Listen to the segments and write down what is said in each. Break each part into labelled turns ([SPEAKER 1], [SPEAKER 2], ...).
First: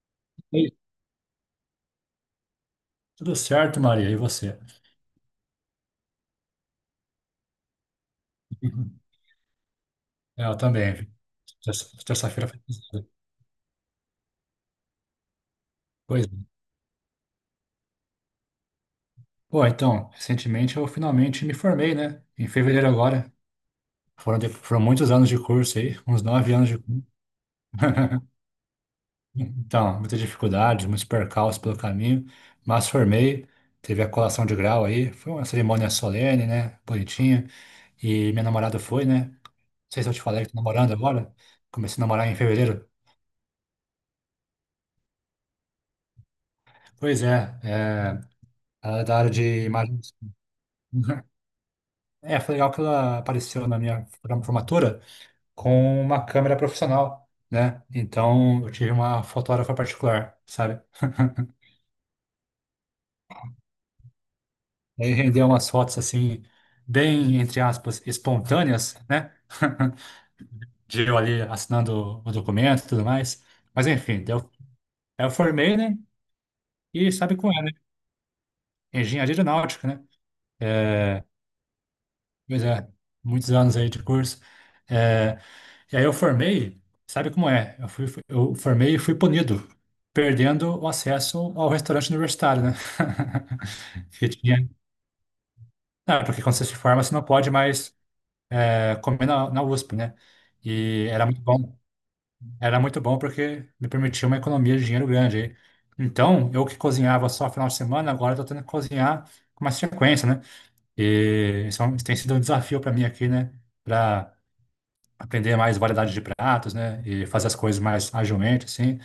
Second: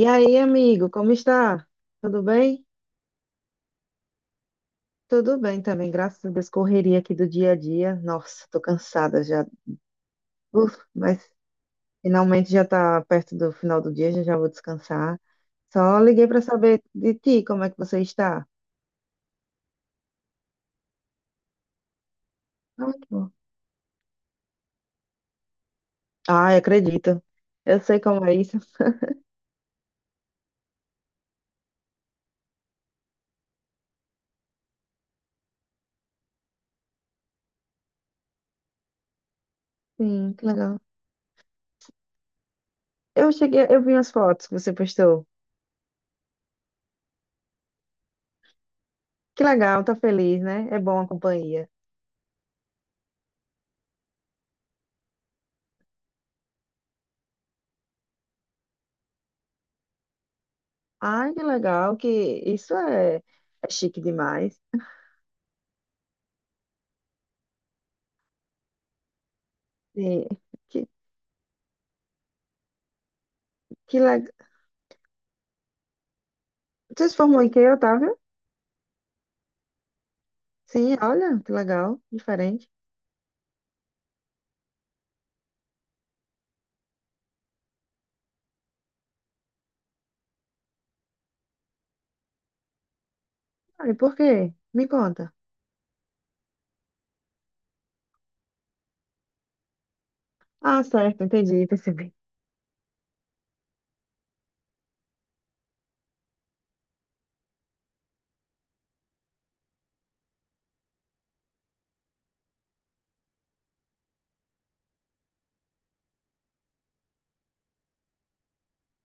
[SPEAKER 1] E aí,
[SPEAKER 2] Ei,
[SPEAKER 1] amigo, como está? Tudo bem?
[SPEAKER 2] tudo certo, Maria? E você?
[SPEAKER 1] Tudo bem também, graças a Deus, correria aqui do dia a dia. Nossa, tô cansada já.
[SPEAKER 2] Eu
[SPEAKER 1] Uf,
[SPEAKER 2] também.
[SPEAKER 1] mas
[SPEAKER 2] Terça-feira
[SPEAKER 1] finalmente
[SPEAKER 2] foi
[SPEAKER 1] já tá
[SPEAKER 2] pesada.
[SPEAKER 1] perto do final do dia, já já vou descansar. Só
[SPEAKER 2] Pois
[SPEAKER 1] liguei para
[SPEAKER 2] é.
[SPEAKER 1] saber de ti, como é que você está?
[SPEAKER 2] Bom, então, recentemente eu finalmente me formei, né? Em fevereiro
[SPEAKER 1] Ah, que
[SPEAKER 2] agora.
[SPEAKER 1] bom.
[SPEAKER 2] Foram muitos anos de curso aí, uns nove
[SPEAKER 1] Ai,
[SPEAKER 2] anos de curso.
[SPEAKER 1] acredito. Eu sei como é isso.
[SPEAKER 2] Então, muitas dificuldades, muitos percalços pelo caminho, mas formei. Teve a colação de grau aí. Foi uma cerimônia solene, né? Bonitinha. E minha namorada foi, né? Não sei se eu te
[SPEAKER 1] Sim, que
[SPEAKER 2] falei que tô
[SPEAKER 1] legal.
[SPEAKER 2] namorando agora. Comecei a namorar em fevereiro.
[SPEAKER 1] Eu cheguei, eu vi as fotos que você postou.
[SPEAKER 2] Pois é, é. Ela é da área de
[SPEAKER 1] Que legal, tá
[SPEAKER 2] imagens.
[SPEAKER 1] feliz, né? É bom a
[SPEAKER 2] Uhum.
[SPEAKER 1] companhia.
[SPEAKER 2] É, foi legal que ela apareceu na minha formatura com uma câmera profissional, né? Então eu tive uma fotógrafa particular, sabe?
[SPEAKER 1] Ai, que legal, que isso é, é chique demais.
[SPEAKER 2] E aí rendeu umas fotos assim, bem, entre aspas, espontâneas, né?
[SPEAKER 1] Sim.
[SPEAKER 2] De eu ali assinando o documento e tudo mais. Mas
[SPEAKER 1] Que legal.
[SPEAKER 2] enfim, deu, eu formei, né?
[SPEAKER 1] Você
[SPEAKER 2] E
[SPEAKER 1] se
[SPEAKER 2] sabe
[SPEAKER 1] formou em
[SPEAKER 2] qual é,
[SPEAKER 1] quê,
[SPEAKER 2] né?
[SPEAKER 1] Otávio?
[SPEAKER 2] Engenharia aeronáutica, né?
[SPEAKER 1] Sim,
[SPEAKER 2] É,
[SPEAKER 1] olha, que legal,
[SPEAKER 2] pois
[SPEAKER 1] diferente.
[SPEAKER 2] é, muitos anos aí de curso. É. E aí eu formei, sabe como é? Eu formei e fui punido, perdendo o acesso ao restaurante universitário, né?
[SPEAKER 1] Ah, e por
[SPEAKER 2] Que
[SPEAKER 1] quê?
[SPEAKER 2] tinha.
[SPEAKER 1] Me conta.
[SPEAKER 2] Ah, porque quando você se forma, você não pode mais comer na USP, né?
[SPEAKER 1] Ah,
[SPEAKER 2] E
[SPEAKER 1] certo,
[SPEAKER 2] era muito
[SPEAKER 1] entendi,
[SPEAKER 2] bom.
[SPEAKER 1] percebi.
[SPEAKER 2] Era muito bom porque me permitia uma economia de dinheiro grande aí. Então, eu que cozinhava só final de semana, agora estou tendo que cozinhar com mais frequência, né? E isso tem sido um desafio para mim aqui, né? Aprender mais variedade de pratos, né? E fazer as coisas mais agilmente, assim.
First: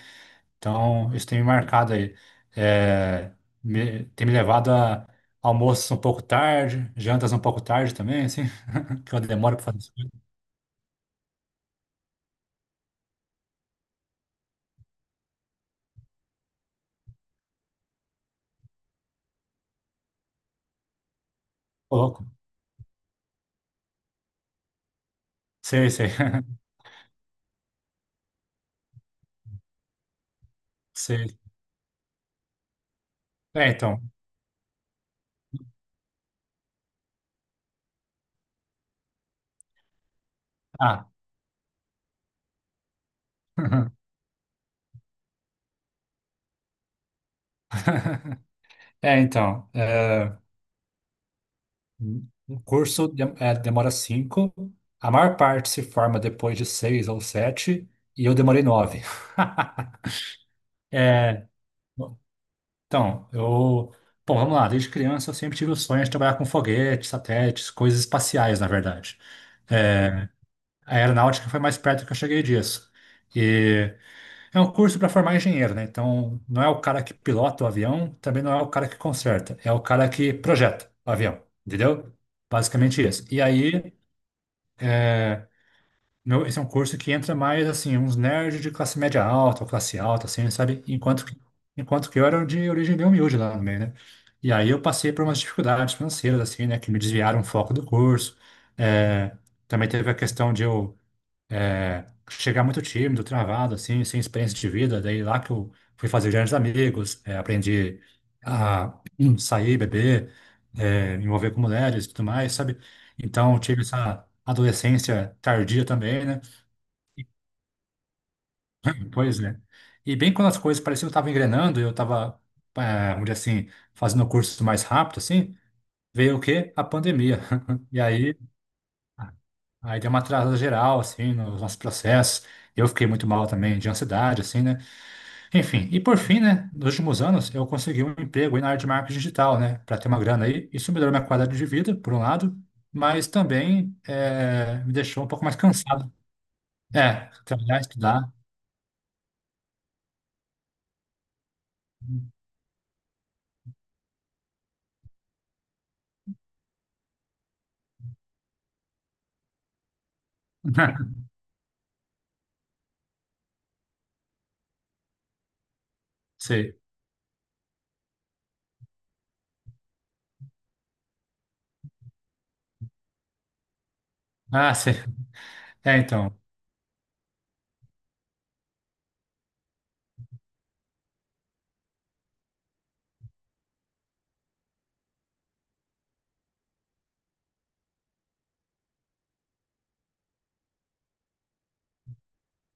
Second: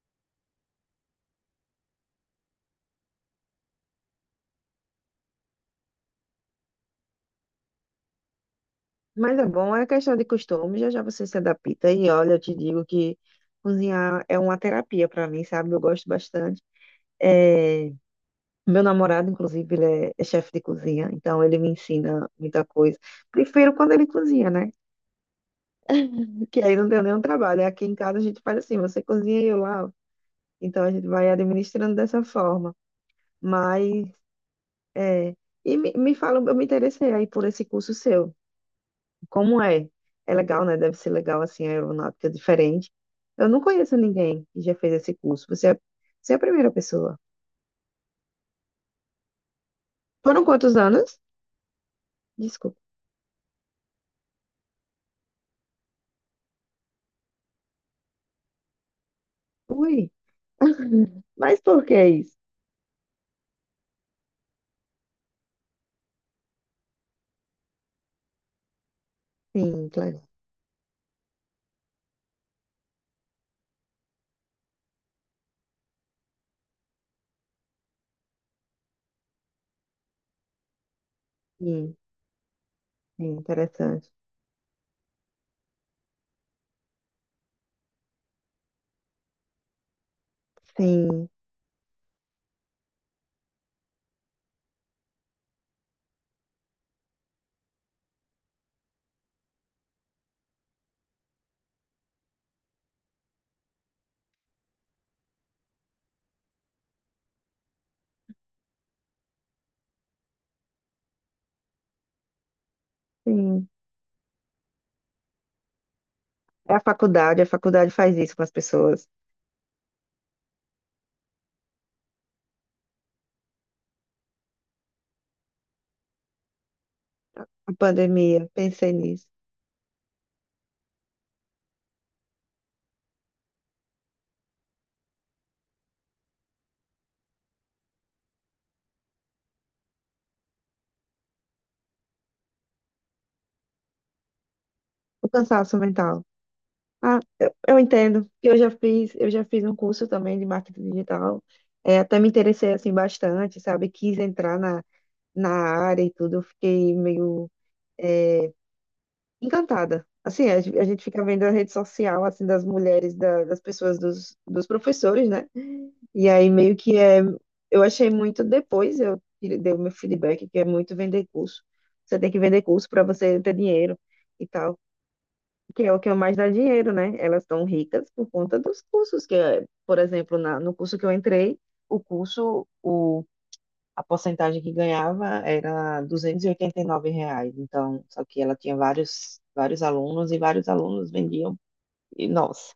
[SPEAKER 2] Então, isso tem me marcado aí. É, tem me levado a almoços um pouco tarde, jantas um pouco tarde também, assim, que eu
[SPEAKER 1] Mas é
[SPEAKER 2] demoro para
[SPEAKER 1] bom,
[SPEAKER 2] fazer
[SPEAKER 1] é
[SPEAKER 2] isso.
[SPEAKER 1] questão de costume, já já você se adapta. E olha, eu te digo que cozinhar é uma terapia para mim, sabe? Eu gosto bastante. É, meu namorado, inclusive, ele é chefe de cozinha, então ele me
[SPEAKER 2] Ô, louco.
[SPEAKER 1] ensina muita coisa. Prefiro quando ele cozinha, né?
[SPEAKER 2] Sei, sei.
[SPEAKER 1] Que aí não tem nenhum trabalho. Aqui em casa a gente faz assim, você cozinha e eu lavo. Então a gente vai
[SPEAKER 2] Sei.
[SPEAKER 1] administrando dessa forma.
[SPEAKER 2] É, então.
[SPEAKER 1] Mas é. E me fala, eu me interessei aí por esse curso seu. Como é? É legal, né? Deve
[SPEAKER 2] Ah.
[SPEAKER 1] ser legal, assim, a aeronáutica é diferente. Eu não conheço ninguém que já fez esse curso. Você é a primeira pessoa.
[SPEAKER 2] É, então. É,
[SPEAKER 1] Foram quantos anos?
[SPEAKER 2] um
[SPEAKER 1] Desculpa.
[SPEAKER 2] curso demora cinco. A maior parte se forma depois de seis ou sete, e eu demorei nove.
[SPEAKER 1] Ui. Mas por que isso?
[SPEAKER 2] Então, eu. Bom, vamos lá. Desde criança eu sempre tive o sonho de trabalhar com foguetes, satélites, coisas espaciais, na verdade.
[SPEAKER 1] Sim, claro.
[SPEAKER 2] É, a aeronáutica foi mais perto que eu cheguei disso. E é um curso para formar engenheiro, né? Então, não é o cara que pilota o avião, também não é o cara que conserta, é o cara que projeta o avião,
[SPEAKER 1] Sim,
[SPEAKER 2] entendeu? Basicamente isso.
[SPEAKER 1] sim,
[SPEAKER 2] E aí.
[SPEAKER 1] interessante.
[SPEAKER 2] Meu, esse é um curso que entra mais, assim, uns nerds de classe média alta, ou classe alta, assim, sabe? Enquanto
[SPEAKER 1] Sim,
[SPEAKER 2] que, enquanto que eu era de origem bem humilde lá no meio, né? E aí eu passei por umas dificuldades financeiras, assim, né? Que me desviaram o foco do curso. É, também teve a questão de eu chegar muito tímido, travado, assim, sem experiência de vida. Daí lá que eu fui fazer grandes amigos, é, aprendi a sair, beber, me envolver com mulheres e tudo mais, sabe? Então,
[SPEAKER 1] sim.
[SPEAKER 2] tive essa adolescência tardia também, né?
[SPEAKER 1] É a faculdade faz isso com as pessoas.
[SPEAKER 2] Pois é. E bem quando as coisas pareciam que estavam engrenando, eu estava, vamos dizer assim, fazendo o curso mais rápido, assim, veio o quê? A pandemia.
[SPEAKER 1] A
[SPEAKER 2] E aí,
[SPEAKER 1] pandemia, pensei nisso.
[SPEAKER 2] aí deu uma atrasada geral, assim, nos nossos processos. Eu fiquei muito mal também, de ansiedade, assim, né? Enfim, e por fim, né, nos últimos anos, eu consegui um emprego aí na área de marketing digital, né, para ter uma grana aí. Isso melhorou minha qualidade de vida, por um lado, mas também me deixou um
[SPEAKER 1] O
[SPEAKER 2] pouco mais
[SPEAKER 1] cansaço
[SPEAKER 2] cansado.
[SPEAKER 1] mental. Ah,
[SPEAKER 2] É,
[SPEAKER 1] eu
[SPEAKER 2] trabalhar,
[SPEAKER 1] entendo.
[SPEAKER 2] estudar.
[SPEAKER 1] Eu já fiz um curso também de marketing digital. É, até me interessei assim bastante, sabe? Quis entrar na área e tudo. Eu fiquei meio encantada. Assim, a, a gente fica vendo a rede social assim das mulheres, das pessoas, dos professores, né? E aí meio
[SPEAKER 2] Sei.
[SPEAKER 1] que é, eu achei muito depois eu dei o meu feedback que é muito vender curso. Você tem que vender curso para você ter dinheiro. E
[SPEAKER 2] Ah,
[SPEAKER 1] tal.
[SPEAKER 2] sei.
[SPEAKER 1] Que é
[SPEAKER 2] É,
[SPEAKER 1] o que mais
[SPEAKER 2] então.
[SPEAKER 1] dá dinheiro, né? Elas estão ricas por conta dos cursos, que, é, por exemplo, no curso que eu entrei, o curso, o, a porcentagem que ganhava era duzentos e oitenta e nove reais. Então, só que ela tinha vários, vários alunos e vários alunos vendiam, e, nossa.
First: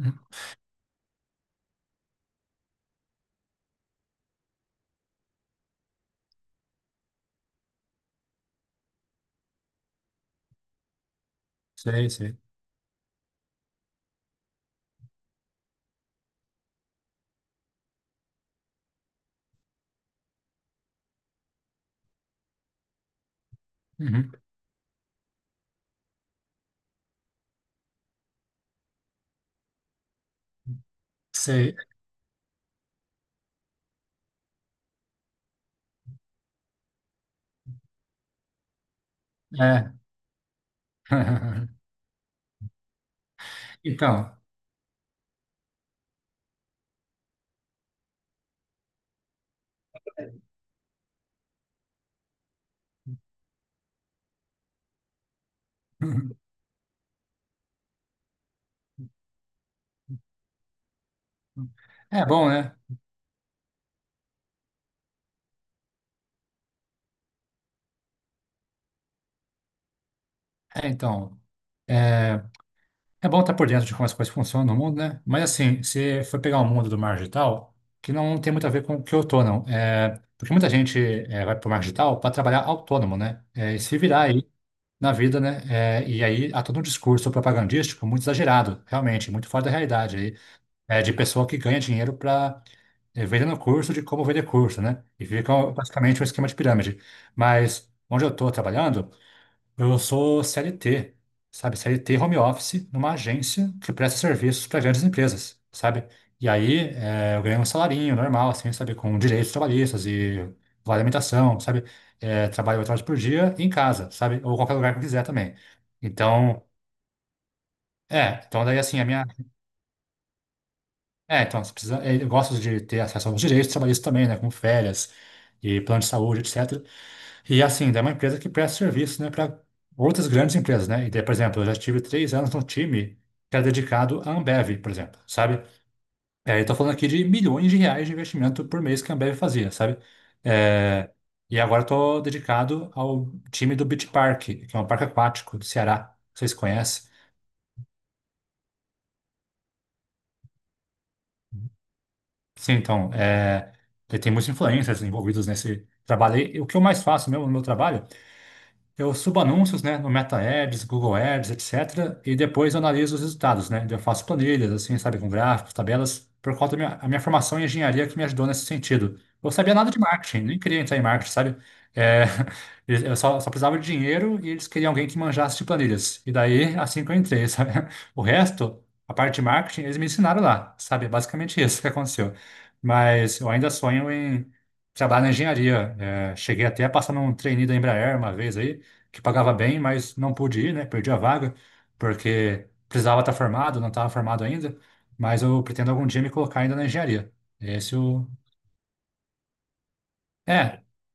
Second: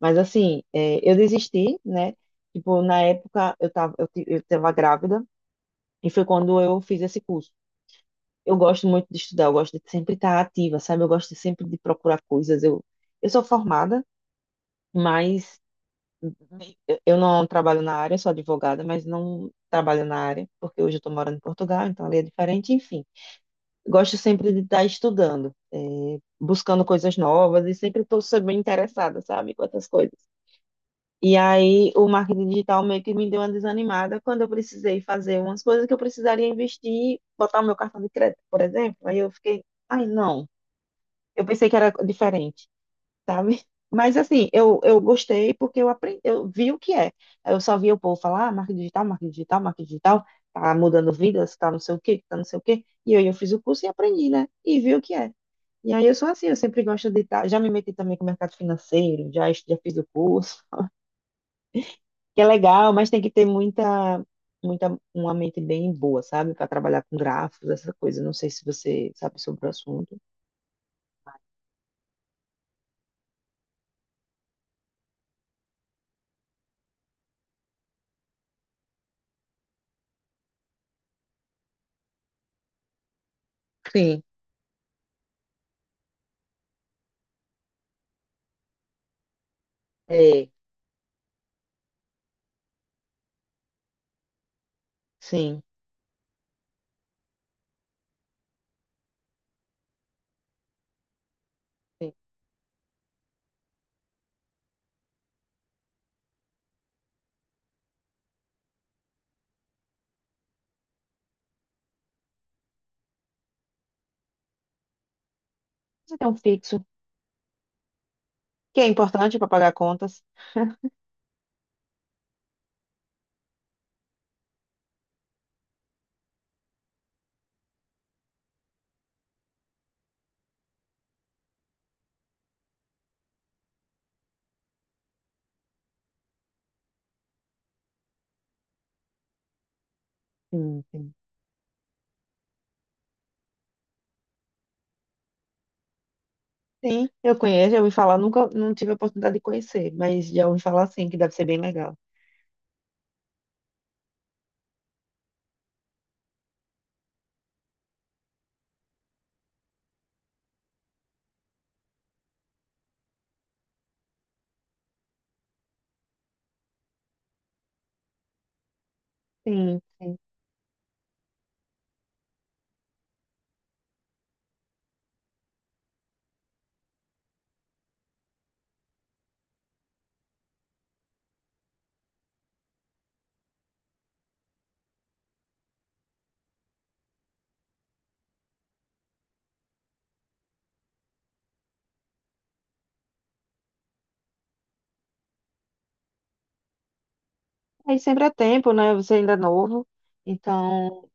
[SPEAKER 1] Mas assim, é, eu desisti, né? Tipo, na época eu tava grávida e foi quando eu fiz esse curso. Eu gosto muito de estudar, eu gosto de sempre estar ativa, sabe? Eu gosto de sempre de
[SPEAKER 2] Sei,
[SPEAKER 1] procurar
[SPEAKER 2] sei.
[SPEAKER 1] coisas. Eu sou formada, mas eu não trabalho na área, sou advogada, mas não trabalho na área, porque hoje eu estou morando em Portugal, então ali é diferente, enfim. Gosto
[SPEAKER 2] Uhum.
[SPEAKER 1] sempre de estar estudando, eh, buscando coisas novas e sempre interessada, sabe, com outras coisas. E
[SPEAKER 2] Sei.
[SPEAKER 1] aí o marketing digital meio que me deu uma desanimada quando eu precisei fazer umas coisas que eu precisaria investir, botar o meu cartão de crédito, por exemplo. Aí eu fiquei,
[SPEAKER 2] É.
[SPEAKER 1] ai, não. Eu pensei que era diferente, sabe? Mas
[SPEAKER 2] Então.
[SPEAKER 1] assim, eu gostei porque eu aprendi, eu vi o que é. Eu só via o povo falar, ah, marketing digital, marketing digital, marketing digital, tá mudando vidas, tá não sei o quê, tá não sei o quê. E aí eu fiz o curso e aprendi, né? E vi o que é. E aí eu sou assim, eu sempre gosto de estar, já me meti também com o mercado financeiro, já, já fiz o curso,
[SPEAKER 2] É
[SPEAKER 1] que é
[SPEAKER 2] bom, né?
[SPEAKER 1] legal, mas tem que ter muita, uma mente bem boa, sabe? Para trabalhar com gráficos, essa coisa. Não sei se você sabe sobre o assunto.
[SPEAKER 2] É, então. É é bom estar por dentro de como as coisas funcionam no mundo, né? Mas assim, se for pegar o mundo do marketing digital, que não tem muito a ver com o que eu tô, não. É, porque muita gente vai para o marketing digital para trabalhar autônomo, né? É, e se virar
[SPEAKER 1] Sim,
[SPEAKER 2] aí na vida, né? É, e aí há todo um discurso propagandístico muito exagerado, realmente, muito fora da realidade aí,
[SPEAKER 1] é,
[SPEAKER 2] de pessoa que ganha dinheiro para vendendo curso de como vender curso, né? E fica,
[SPEAKER 1] sim.
[SPEAKER 2] uhum, basicamente um esquema de pirâmide. Mas onde eu estou trabalhando, eu sou CLT, sabe?
[SPEAKER 1] Sim.
[SPEAKER 2] CLT home office numa agência que presta serviços para grandes empresas, sabe? E aí eu ganho um salarinho normal, assim, sabe? Com direitos trabalhistas e vale alimentação, sabe? É, trabalho 8 horas por dia em casa, sabe? Ou qualquer lugar que eu quiser também.
[SPEAKER 1] Então,
[SPEAKER 2] Então,
[SPEAKER 1] fixo.
[SPEAKER 2] é. Então, daí,
[SPEAKER 1] Que é
[SPEAKER 2] assim, a minha.
[SPEAKER 1] importante para pagar contas.
[SPEAKER 2] É, então, você precisa, eu gosto de ter acesso aos direitos trabalhistas também, né, como férias e plano de saúde, etc. E assim, daí é uma empresa que presta serviço, né, para outras grandes empresas, né? E daí, por exemplo, eu já tive 3 anos num time que era dedicado à Ambev, por exemplo, sabe? É, eu tô falando aqui de milhões de reais de investimento por mês que a Ambev fazia, sabe?
[SPEAKER 1] Sim,
[SPEAKER 2] É,
[SPEAKER 1] sim.
[SPEAKER 2] e agora eu tô dedicado ao time do Beach Park, que é um parque aquático do Ceará, vocês conhecem?
[SPEAKER 1] Sim, eu conheço, eu ouvi falar, nunca não tive a oportunidade de conhecer, mas já ouvi falar sim, que deve ser bem legal.
[SPEAKER 2] Sim, então, tem muitos influencers envolvidos nesse trabalho. E o que eu mais faço mesmo no meu trabalho eu subo anúncios, né, no Meta Ads, Google Ads, etc. E depois eu analiso os resultados, né? Eu faço planilhas, assim, sabe, com gráficos, tabelas, por conta da minha formação em engenharia que me ajudou nesse sentido. Eu sabia
[SPEAKER 1] Sim,
[SPEAKER 2] nada de
[SPEAKER 1] sim.
[SPEAKER 2] marketing, nem queria entrar em marketing, sabe? É, eu só precisava de dinheiro e eles queriam alguém que manjasse de planilhas. E daí, assim que eu entrei, sabe? O resto, a parte de marketing, eles me ensinaram lá, sabe? É, basicamente isso que aconteceu. Mas eu ainda sonho em trabalhar na engenharia. É, cheguei até a passar num trainee da Embraer uma vez aí, que pagava bem, mas não pude ir, né? Perdi a vaga, porque precisava estar formado, não estava formado ainda, mas eu pretendo algum dia me colocar ainda na engenharia. Esse
[SPEAKER 1] Aí sempre
[SPEAKER 2] o.
[SPEAKER 1] é tempo, né? Você ainda é novo,
[SPEAKER 2] É,
[SPEAKER 1] então,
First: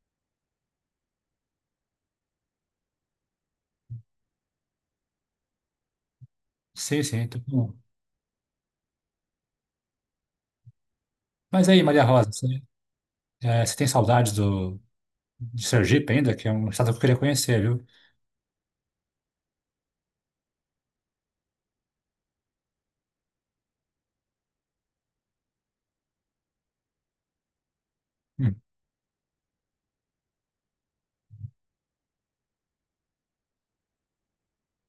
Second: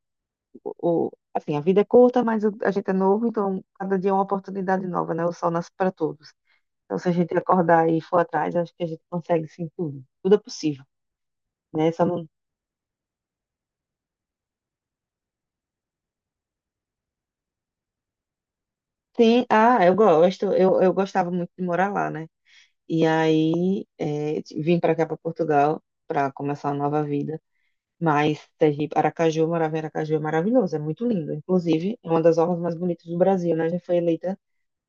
[SPEAKER 1] assim, a vida é curta, mas a gente é novo, então cada dia é uma oportunidade nova, né? O sol nasce para todos. Então,
[SPEAKER 2] sim,
[SPEAKER 1] se a
[SPEAKER 2] sim.
[SPEAKER 1] gente
[SPEAKER 2] Tô com-.
[SPEAKER 1] acordar e for atrás, acho que a gente consegue sim tudo. Tudo é possível,
[SPEAKER 2] Mas aí,
[SPEAKER 1] né?
[SPEAKER 2] Maria
[SPEAKER 1] Só não...
[SPEAKER 2] Rosa, você tem saudades de Sergipe ainda, que é um estado que eu queria conhecer, viu?
[SPEAKER 1] Sim, ah, eu gosto, eu gostava muito de morar lá, né? E aí é, vim para cá, para Portugal, para começar uma nova vida. Mas
[SPEAKER 2] Hum.
[SPEAKER 1] Sergipe, Aracaju, eu morava em Aracaju, é maravilhoso, é muito lindo. Inclusive, é uma das orlas mais bonitas do Brasil, né? Já foi eleita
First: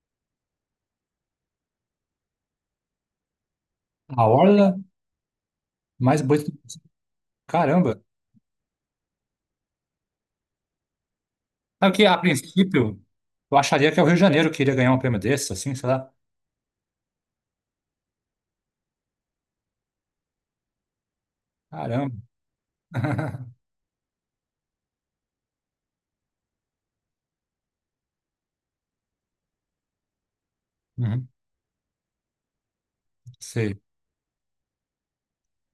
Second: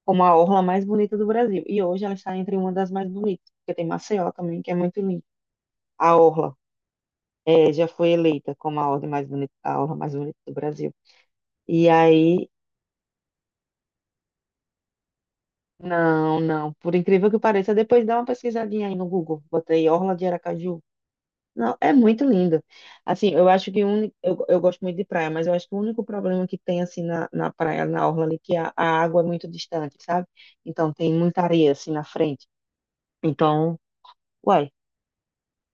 [SPEAKER 1] como a orla mais bonita do Brasil. E hoje ela está entre uma das mais bonitas, porque tem
[SPEAKER 2] A
[SPEAKER 1] Maceió também, que é
[SPEAKER 2] orla
[SPEAKER 1] muito lindo. A
[SPEAKER 2] mais bonita.
[SPEAKER 1] orla é, já
[SPEAKER 2] Caramba!
[SPEAKER 1] foi eleita como a ordem mais bonita, a orla mais bonita do Brasil. E
[SPEAKER 2] Sabe que, a
[SPEAKER 1] aí,
[SPEAKER 2] princípio, eu acharia que é o Rio de Janeiro que iria ganhar um prêmio desse, assim, sei lá.
[SPEAKER 1] não, não, por incrível que pareça, depois dá uma pesquisadinha aí no Google. Botei orla de Aracaju. Não, é
[SPEAKER 2] Caramba!
[SPEAKER 1] muito lindo. Assim, eu acho que o único, eu gosto muito de praia, mas eu acho que o único problema que tem assim na praia, na orla ali, que a água é muito distante, sabe? Então tem
[SPEAKER 2] Uhum,
[SPEAKER 1] muita areia assim na frente. Então,
[SPEAKER 2] sei.
[SPEAKER 1] uai,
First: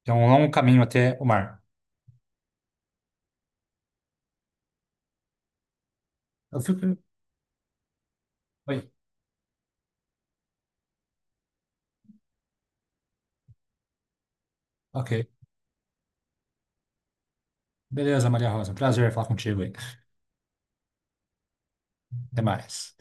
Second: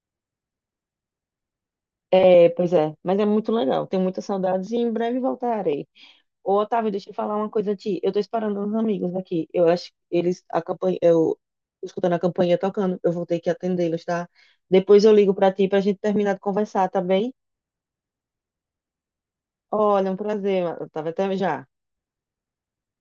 [SPEAKER 2] É um longo caminho até o mar.
[SPEAKER 1] é, pois é, mas é muito legal. Tenho muitas saudades e em breve voltarei. Ô,
[SPEAKER 2] Eu
[SPEAKER 1] Otávio,
[SPEAKER 2] fico.
[SPEAKER 1] deixa eu falar uma coisa a ti. Eu tô esperando uns
[SPEAKER 2] Oi.
[SPEAKER 1] amigos aqui. Eu acho que eles a campanha, eu escutando a campainha tocando, eu vou ter que atendê-los, tá? Depois
[SPEAKER 2] Ok.
[SPEAKER 1] eu ligo pra ti pra gente terminar de conversar, tá bem?
[SPEAKER 2] Beleza, Maria Rosa. Prazer falar contigo aí.
[SPEAKER 1] Olha, é um prazer, Otávio. Até já.
[SPEAKER 2] Até mais.